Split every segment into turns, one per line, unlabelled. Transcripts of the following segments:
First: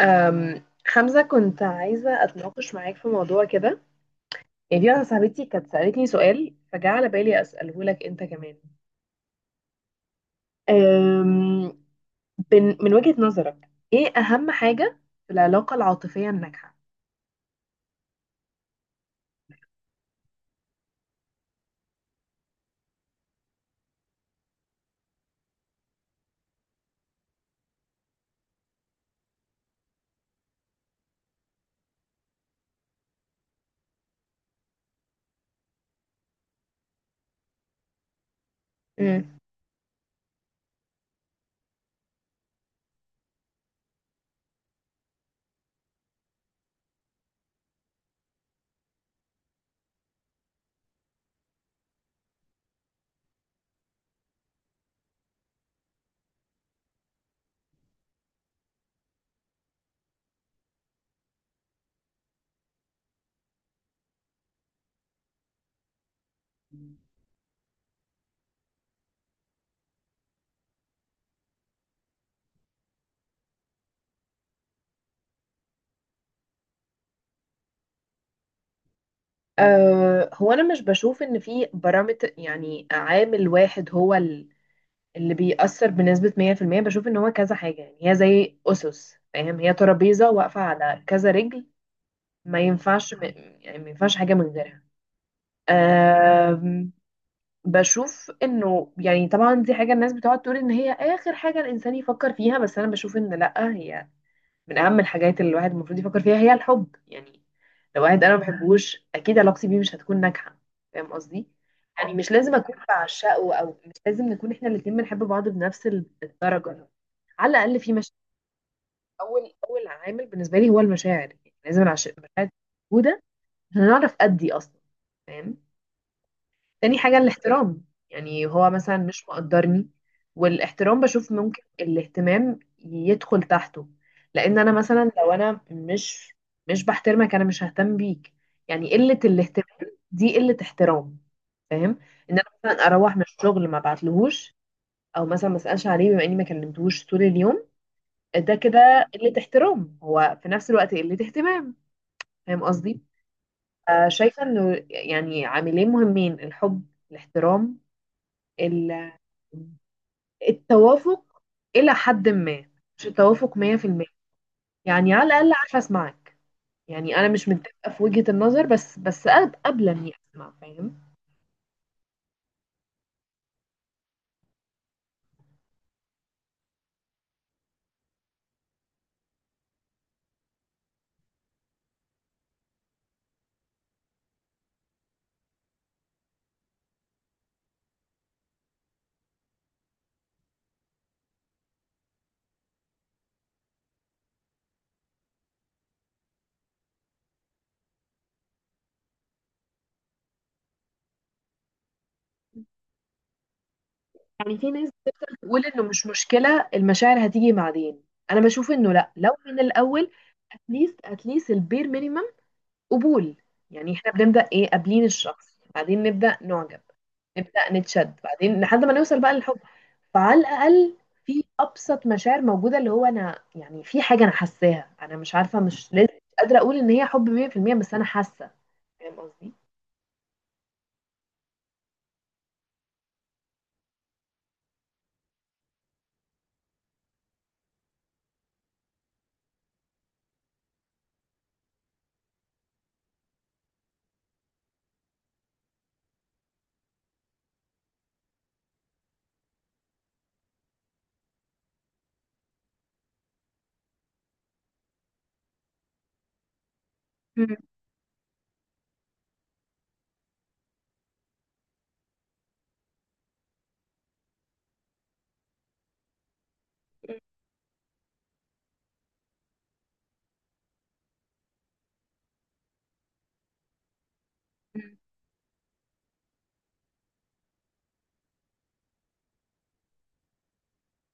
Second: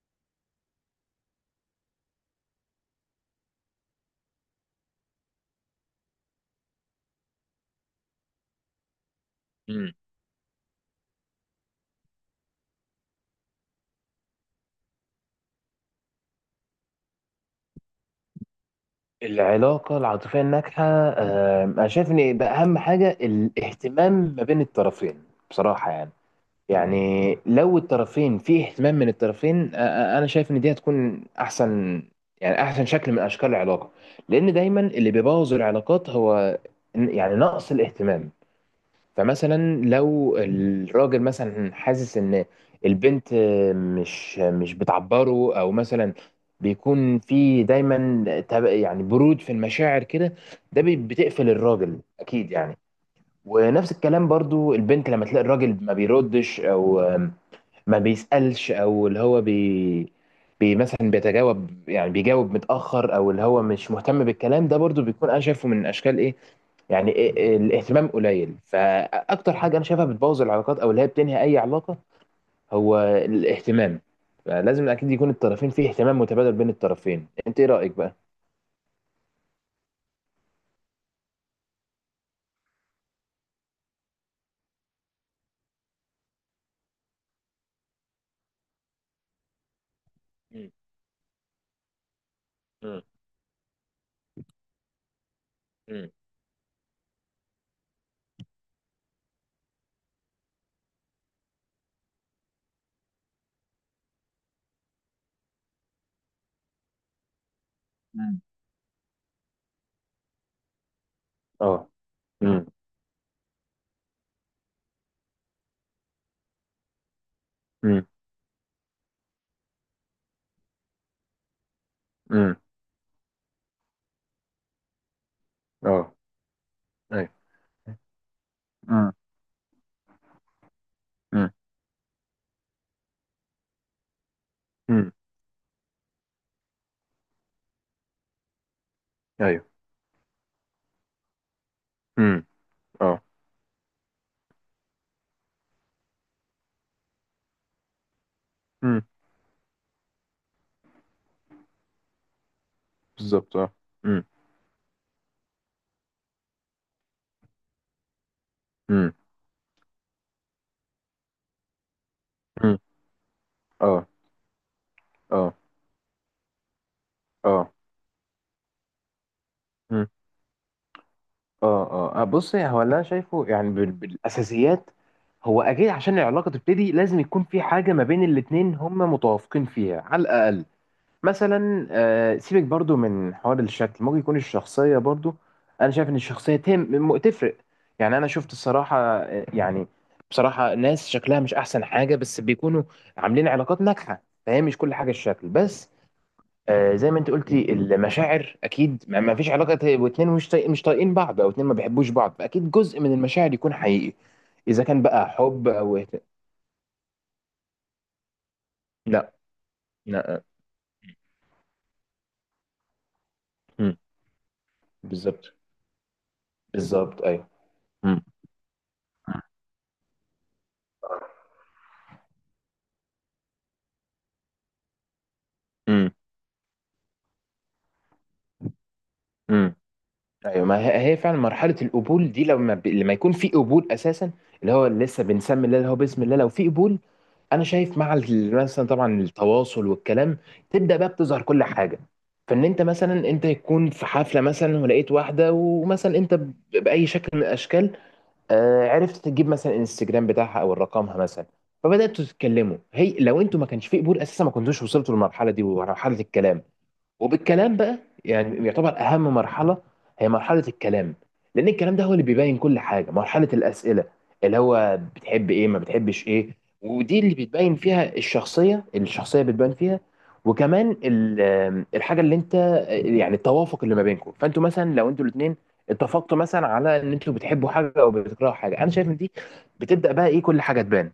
حمزة كنت عايزة أتناقش معاك في موضوع كده. يعني دي واحدة صاحبتي كانت سألتني سؤال فجاء على بالي أسأله لك أنت كمان.
مم.
أم، من وجهة نظرك إيه أهم حاجة في العلاقة العاطفية الناجحة؟
العلاقة العاطفية الناجحة أنا شايف إن ده أهم حاجة الاهتمام ما بين الطرفين بصراحة. يعني لو الطرفين في اهتمام من الطرفين، أنا شايف إن دي هتكون أحسن، يعني أحسن شكل من أشكال العلاقة. لأن دايما اللي بيبوظ العلاقات هو يعني نقص الاهتمام.
مم.
فمثلا لو الراجل مثلا حاسس ان البنت مش بتعبره، او مثلا بيكون في دايما يعني برود في المشاعر كده، ده بتقفل الراجل اكيد يعني. ونفس الكلام برضو البنت لما تلاقي الراجل ما بيردش او ما بيسألش، او اللي هو بي مثلا بيتجاوب، يعني بيجاوب متأخر، او اللي هو مش مهتم بالكلام ده، برضو بيكون انا شايفه من اشكال ايه، يعني إيه الاهتمام قليل. فاكتر حاجه انا شايفها بتبوظ العلاقات او اللي هي بتنهي اي علاقه هو الاهتمام، فلازم اكيد يكون الطرفين فيه اهتمام متبادل بين الطرفين. انت ايه رايك بقى؟
أه هو أنا مش بشوف إن في بارامتر، يعني عامل واحد هو اللي بيأثر بنسبة 100%. بشوف إن هو كذا حاجة، يعني هي زي أسس، فاهم، هي ترابيزة واقفة
مم.
على كذا رجل. ما
مم.
ينفعش، يعني ما ينفعش حاجة من غيرها.
مم.
أم، بشوف انه يعني طبعا دي حاجة الناس بتقعد تقول ان هي اخر حاجة الانسان يفكر فيها، بس انا بشوف ان لا، هي من اهم الحاجات اللي الواحد المفروض يفكر فيها هي الحب. يعني لو واحد انا ما
مم.
بحبوش اكيد علاقتي بيه مش هتكون ناجحة. فاهم قصدي؟
اه.
يعني مش لازم
مم.
اكون بعشقه او مش لازم نكون احنا الاتنين بنحب بعض بنفس الدرجة، على الاقل في
مم.
مشاعر. اول عامل بالنسبة لي هو المشاعر، يعني لازم المشاعر تكون
مم.
موجودة عشان نعرف ادي اصلا. فاهم.
اه.
تاني حاجة
ايوه.
الاحترام، يعني هو مثلا
مم.
مش مقدرني. والاحترام بشوف
مم.
ممكن الاهتمام يدخل تحته. لأن أنا مثلا
مم.
لو أنا مش بحترمك أنا مش ههتم بيك. يعني قلة
ايوه.
الاهتمام دي قلة احترام. فاهم. إن أنا
مم.
مثلا أروح
اه.
من الشغل ما بعتلهوش أو مثلا ما أسألش عليه بما إني ما كلمتهوش طول اليوم، ده كده
مم.
قلة احترام، هو في نفس الوقت قلة اهتمام. فاهم قصدي؟
بالظبط اه.
آه،
مم.
شايفة إنه يعني عاملين مهمين، الحب، الاحترام، ال-
مم.
التوافق إلى حد ما،
مم.
مش التوافق 100%.
اه،
يعني على الأقل
اه،
عارفة أسمعك، يعني أنا مش
اه،
متفقة في وجهة النظر، بس قابلة إني أسمع. فاهم.
اه، اه، بص هو اللي انا شايفه يعني بالاساسيات، هو اكيد عشان العلاقه تبتدي لازم يكون في حاجه ما بين الاتنين هما متوافقين فيها على الاقل. مثلا، سيبك برضو من حوار الشكل، ممكن يكون الشخصيه برضو، انا شايف ان الشخصيه تهم، تفرق. يعني انا شفت الصراحه، يعني بصراحه ناس شكلها مش احسن حاجه بس بيكونوا عاملين علاقات ناجحه، فهي مش كل حاجه الشكل بس. زي ما انت قلتي المشاعر اكيد، ما فيش علاقه واتنين مش طايقين بعض، او اتنين ما بيحبوش بعض، فاكيد جزء من المشاعر يكون حقيقي.
يعني في
اذا
ناس
كان بقى
بتقول
حب
إنه
او
مش مشكلة المشاعر هتيجي بعدين، أنا بشوف إنه لأ، لو
لا.
من الأول
لا.
أتليست البير مينيمم قبول. يعني
مم.
إحنا بنبدأ إيه، قابلين
بالظبط.
الشخص، بعدين نبدأ نعجب،
بالظبط ايوه.
نبدأ نتشد،
مم.
بعدين لحد ما نوصل بقى للحب. فعلى الاقل في ابسط مشاعر موجوده، اللي هو انا يعني في حاجه انا حاساها، انا مش عارفه، مش لازم،
مم.
مش قادره اقول ان هي حب 100%، بس انا حاسه. فاهم قصدي.
مم. ايوه، ما هي هي فعلا مرحله القبول دي، لما لما يكون في قبول اساسا، اللي هو لسه بنسمي الله، اللي هو بسم الله لو في قبول. انا شايف مع مثلا طبعا التواصل والكلام تبدا بقى بتظهر كل حاجه. فان انت مثلا، انت يكون في حفله مثلا ولقيت واحده، ومثلا انت باي شكل من الاشكال، عرفت تجيب مثلا الانستجرام بتاعها او رقمها مثلا، فبداتوا تتكلموا. هي لو انتوا ما كانش في قبول اساسا ما كنتوش وصلتوا للمرحله دي ومرحله الكلام.
مم.
وبالكلام بقى يعني يعتبر اهم مرحله هي مرحله الكلام، لان الكلام ده هو اللي بيبين كل حاجه. مرحله الاسئله اللي هو بتحب ايه، ما بتحبش ايه، ودي اللي بتبين فيها الشخصيه، الشخصيه بتبان فيها. وكمان الحاجه اللي انت، يعني التوافق اللي ما بينكم. فانتوا مثلا لو انتوا الاثنين اتفقتوا مثلا على ان انتوا بتحبوا حاجه او بتكرهوا حاجه، انا شايف ان دي بتبدا بقى ايه، كل حاجه تبان.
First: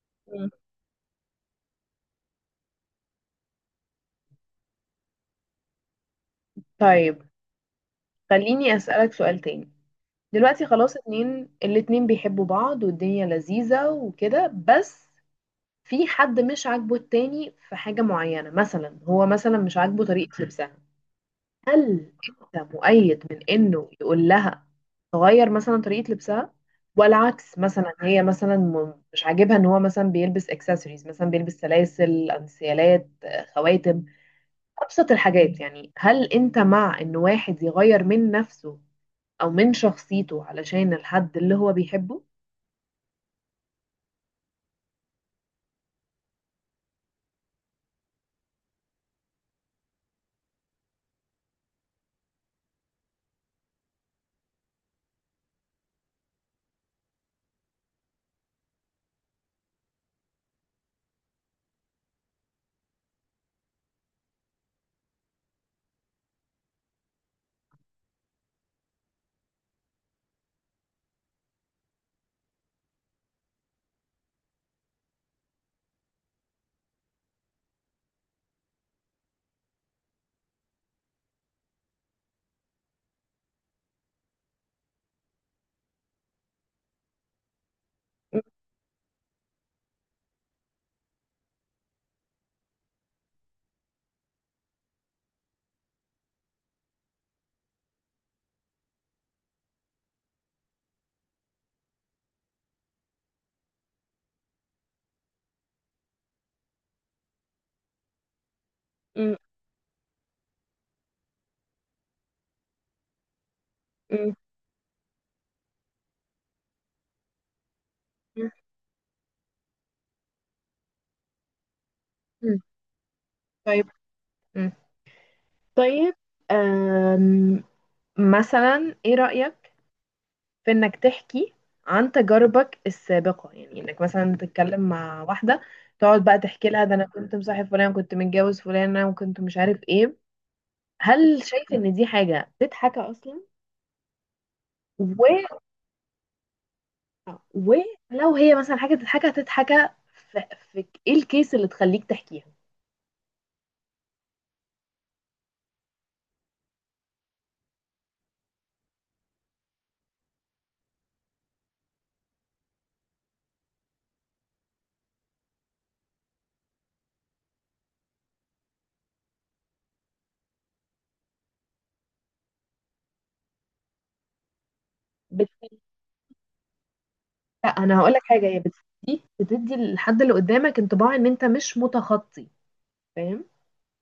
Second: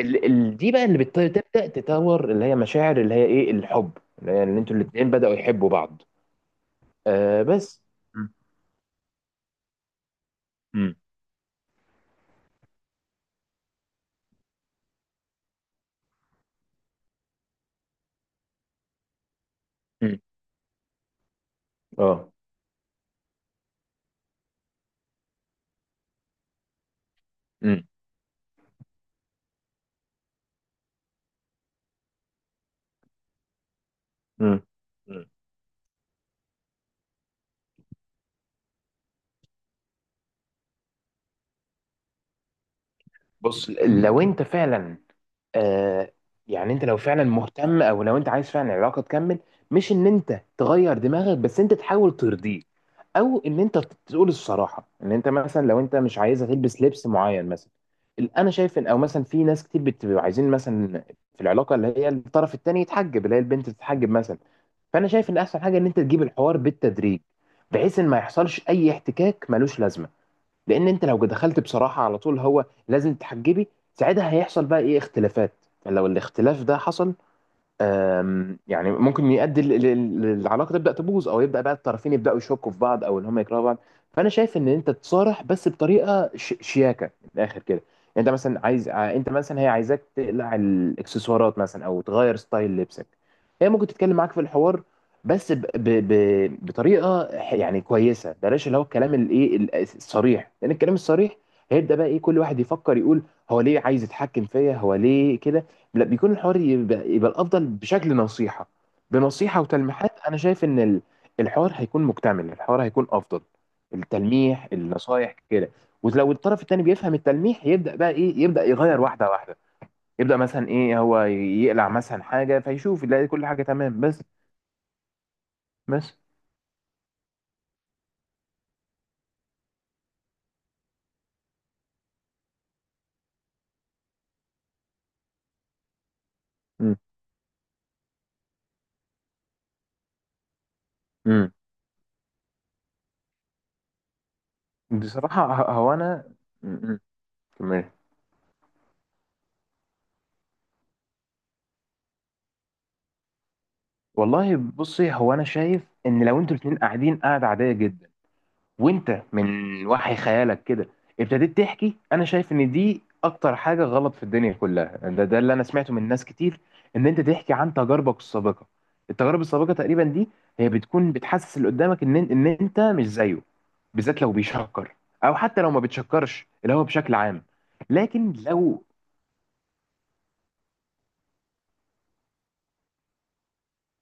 مم.
دي بقى اللي بتبدا تطور، اللي هي مشاعر، اللي هي ايه الحب، اللي هي ان انتوا الاتنين بداوا يحبوا بعض.
طيب،
آه بس. مم.
خليني أسألك سؤال تاني. دلوقتي
مم.
خلاص اتنين، الاتنين بيحبوا بعض والدنيا لذيذة وكده، بس في حد مش عاجبه التاني في حاجة معينة، مثلا هو مثلا مش عاجبه
مم.
طريقة لبسها. هل
اه.
انت مؤيد من انه يقول لها تغير مثلا طريقة لبسها؟ ولا عكس،
مم.
مثلا هي مثلا مش عاجبها ان هو مثلا بيلبس اكسسوارز، مثلا بيلبس سلاسل انسيالات، خواتم،
مم.
ابسط
مم.
الحاجات. يعني هل انت مع ان واحد يغير من نفسه او من شخصيته علشان الحد اللي هو بيحبه؟
بص لو انت فعلا، آه يعني انت لو فعلا مهتم، او لو انت عايز فعلا العلاقه تكمل، مش ان انت تغير دماغك، بس انت تحاول ترضيه، او ان انت تقول الصراحه ان انت مثلا لو انت مش عايزه تلبس لبس معين مثلا. انا شايف ان، او مثلا في ناس كتير بتبقى عايزين مثلا في العلاقه اللي هي الطرف التاني يتحجب، اللي هي البنت تتحجب مثلا. فانا شايف ان احسن حاجه ان انت تجيب الحوار بالتدريج، بحيث ان ما يحصلش اي احتكاك ملوش لازمه. لان انت لو دخلت بصراحه على طول، هو لازم تحجبي، ساعتها هيحصل بقى ايه اختلافات. يعني لو الاختلاف ده حصل، يعني ممكن يؤدي العلاقه تبدا تبوظ، او يبدا بقى الطرفين يبداوا يشكوا في بعض، او ان هم يكرهوا بعض. فانا شايف ان انت تصارح، بس بطريقه شياكه من الاخر كده. انت
م-
مثلا عايز انت مثلا هي عايزاك تقلع الاكسسوارات مثلا او تغير ستايل لبسك، هي ممكن تتكلم معاك في الحوار، بس بطريقه يعني كويسه. بلاش اللي هو الكلام الايه الصريح، لان الكلام الصريح هيبدا بقى ايه، كل واحد يفكر يقول هو ليه عايز يتحكم فيا، هو ليه كده. لا، بيكون الحوار يبقى، يبقى الافضل بشكل نصيحه،
م-
بنصيحه وتلميحات. انا شايف ان الحوار هيكون مكتمل، الحوار هيكون افضل،
م-
التلميح، النصايح كده. ولو الطرف التاني بيفهم التلميح يبدا بقى ايه،
م-
يبدا يغير واحده واحده، يبدا مثلا ايه، هو يقلع مثلا
م.
حاجه فيشوف يلاقي كل حاجه
طيب.
تمام بس.
مم. طيب.
بس.
أم، مثلا ايه رأيك في انك تحكي عن تجاربك السابقة؟ يعني انك مثلا تتكلم مع واحدة تقعد بقى تحكي لها ده
امم
انا كنت مصاحب فلان، كنت متجوز فلانة، وكنت مش عارف ايه. هل
امم
شايف ان دي حاجة تتحكى اصلا؟ و...
بصراحه هو انا، امم كمان.
ولو هي مثلا حاجة تتحكى في... في ايه الكيس اللي تخليك تحكيها؟
والله بصي، هو انا شايف ان لو انتوا الاتنين قاعدين قاعده عاديه جدا، وانت من وحي خيالك كده ابتديت تحكي، انا شايف ان دي اكتر حاجه غلط في الدنيا كلها. ده ده اللي انا سمعته من ناس كتير ان انت تحكي عن تجاربك السابقه. التجارب السابقه تقريبا دي هي بتكون بتحسس اللي قدامك ان ان انت مش زيه، بالذات لو بيشكر، او حتى لو
بت...
ما بتشكرش اللي هو بشكل عام.
لا انا هقول لك
لكن
حاجة، هي
لو
بتدي للحد اللي قدامك انطباع ان انت مش متخطي. فاهم.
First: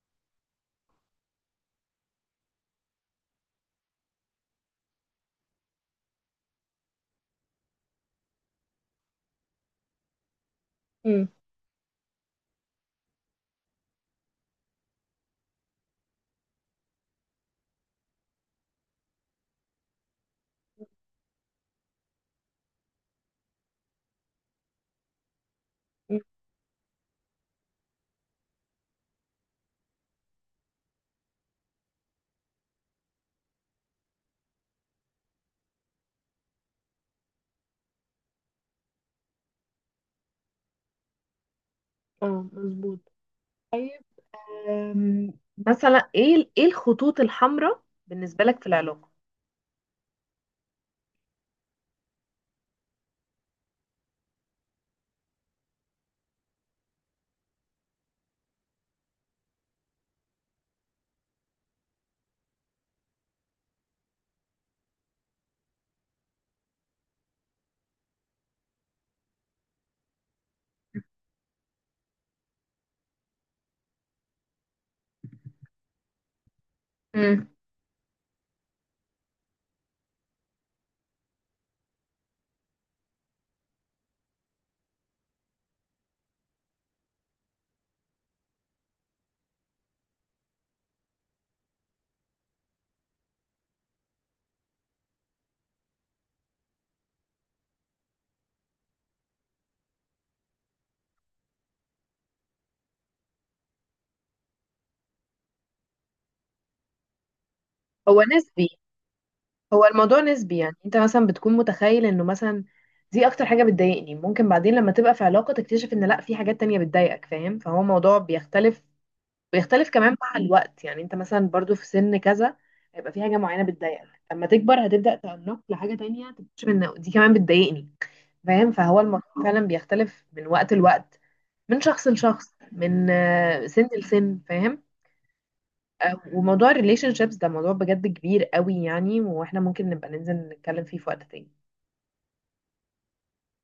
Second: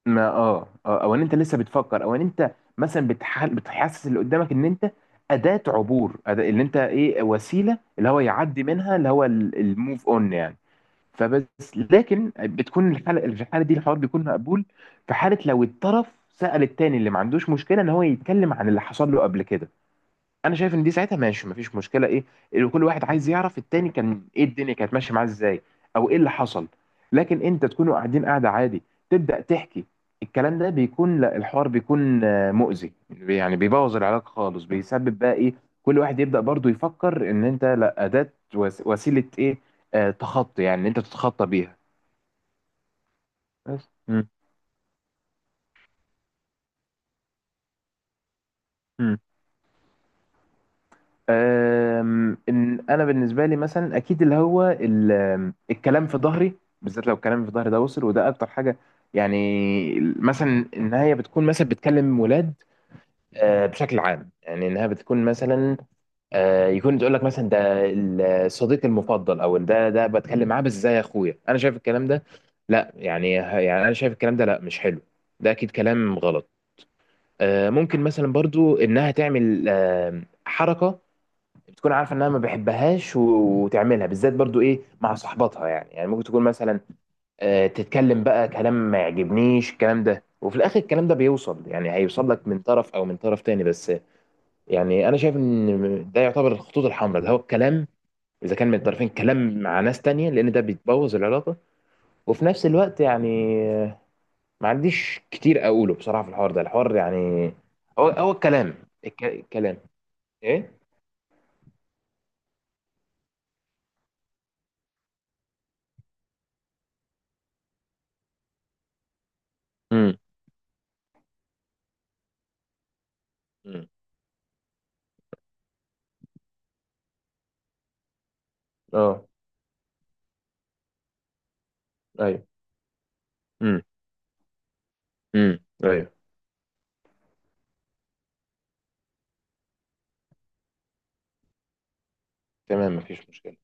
ما اه اه او ان انت لسه بتفكر، او ان انت مثلا بتحل بتحسس اللي قدامك ان انت اداه عبور، أداة، اللي انت ايه، وسيله اللي هو يعدي منها، اللي هو الموف اون يعني.
امم.
فبس، لكن بتكون الحاله في الحاله دي الحوار بيكون مقبول، في حاله لو الطرف سأل التاني اللي ما عندوش مشكله ان هو يتكلم عن اللي حصل له قبل كده. انا شايف ان دي ساعتها ماشي، مفيش مشكله ايه، اللي كل واحد عايز يعرف التاني كان ايه، الدنيا كانت ماشيه معاه ازاي، او ايه اللي حصل. لكن انت تكونوا قاعدين قاعده عادي تبدا تحكي، الكلام ده بيكون لا، الحوار بيكون مؤذي يعني، بيبوظ العلاقه خالص، بيسبب بقى ايه، كل واحد يبدا برضو يفكر ان انت لا اداه وسيله ايه، تخطي، يعني إن انت تتخطى بيها.
اه، مظبوط.
بس.
أم، مثلا ايه الخطوط الحمراء بالنسبة لك في العلاقة؟
مم. ان انا بالنسبه لي مثلا اكيد اللي هو ال- أم، الكلام في ظهري، بالذات لو الكلام في ظهري ده وصل، وده اكتر حاجه يعني. مثلا ان هي بتكون مثلا بتكلم ولاد، بشكل عام، يعني انها بتكون مثلا، يكون تقول لك مثلا ده الصديق المفضل، او ده ده بتكلم معاه بس زي اخويا. انا شايف الكلام ده لا، يعني، يعني انا شايف الكلام ده لا، مش حلو، ده اكيد كلام غلط.
امم.
ممكن مثلا برضو انها تعمل حركه بتكون عارفه انها ما بحبهاش، وتعملها بالذات برضو ايه مع صحباتها، يعني يعني ممكن تكون مثلا تتكلم بقى كلام ما يعجبنيش الكلام ده، وفي الاخر الكلام ده بيوصل يعني، هيوصل لك من طرف او من طرف تاني بس. يعني انا شايف ان ده يعتبر الخطوط الحمراء، ده هو الكلام اذا كان من الطرفين، كلام مع ناس تانية، لان ده بيتبوظ العلاقه. وفي نفس الوقت يعني ما عنديش كتير اقوله بصراحه في الحوار ده، الحوار يعني هو
هو
هو الكلام،
نسبي.
الكلام
هو الموضوع نسبي. يعني
ايه.
انت مثلا بتكون متخيل انه مثلا دي اكتر حاجة بتضايقني، ممكن بعدين لما تبقى في علاقة تكتشف ان لا، في حاجات تانية بتضايقك. فاهم. فهو موضوع بيختلف، بيختلف كمان
امم
مع الوقت. يعني انت مثلا برضو في سن كذا هيبقى في حاجة معينة بتضايقك، لما تكبر هتبدأ تنق لحاجة تانية، تكتشف ان دي كمان بتضايقني. فاهم. فهو
اه.
الموضوع فعلا بيختلف من وقت لوقت، من شخص
ايوه.
لشخص، من سن لسن. فاهم.
ايوه.
آه، وموضوع الريليشن شيبس ده موضوع بجد كبير قوي يعني، واحنا ممكن نبقى ننزل نتكلم فيه في وقت تاني.
تمام مفيش مشكلة.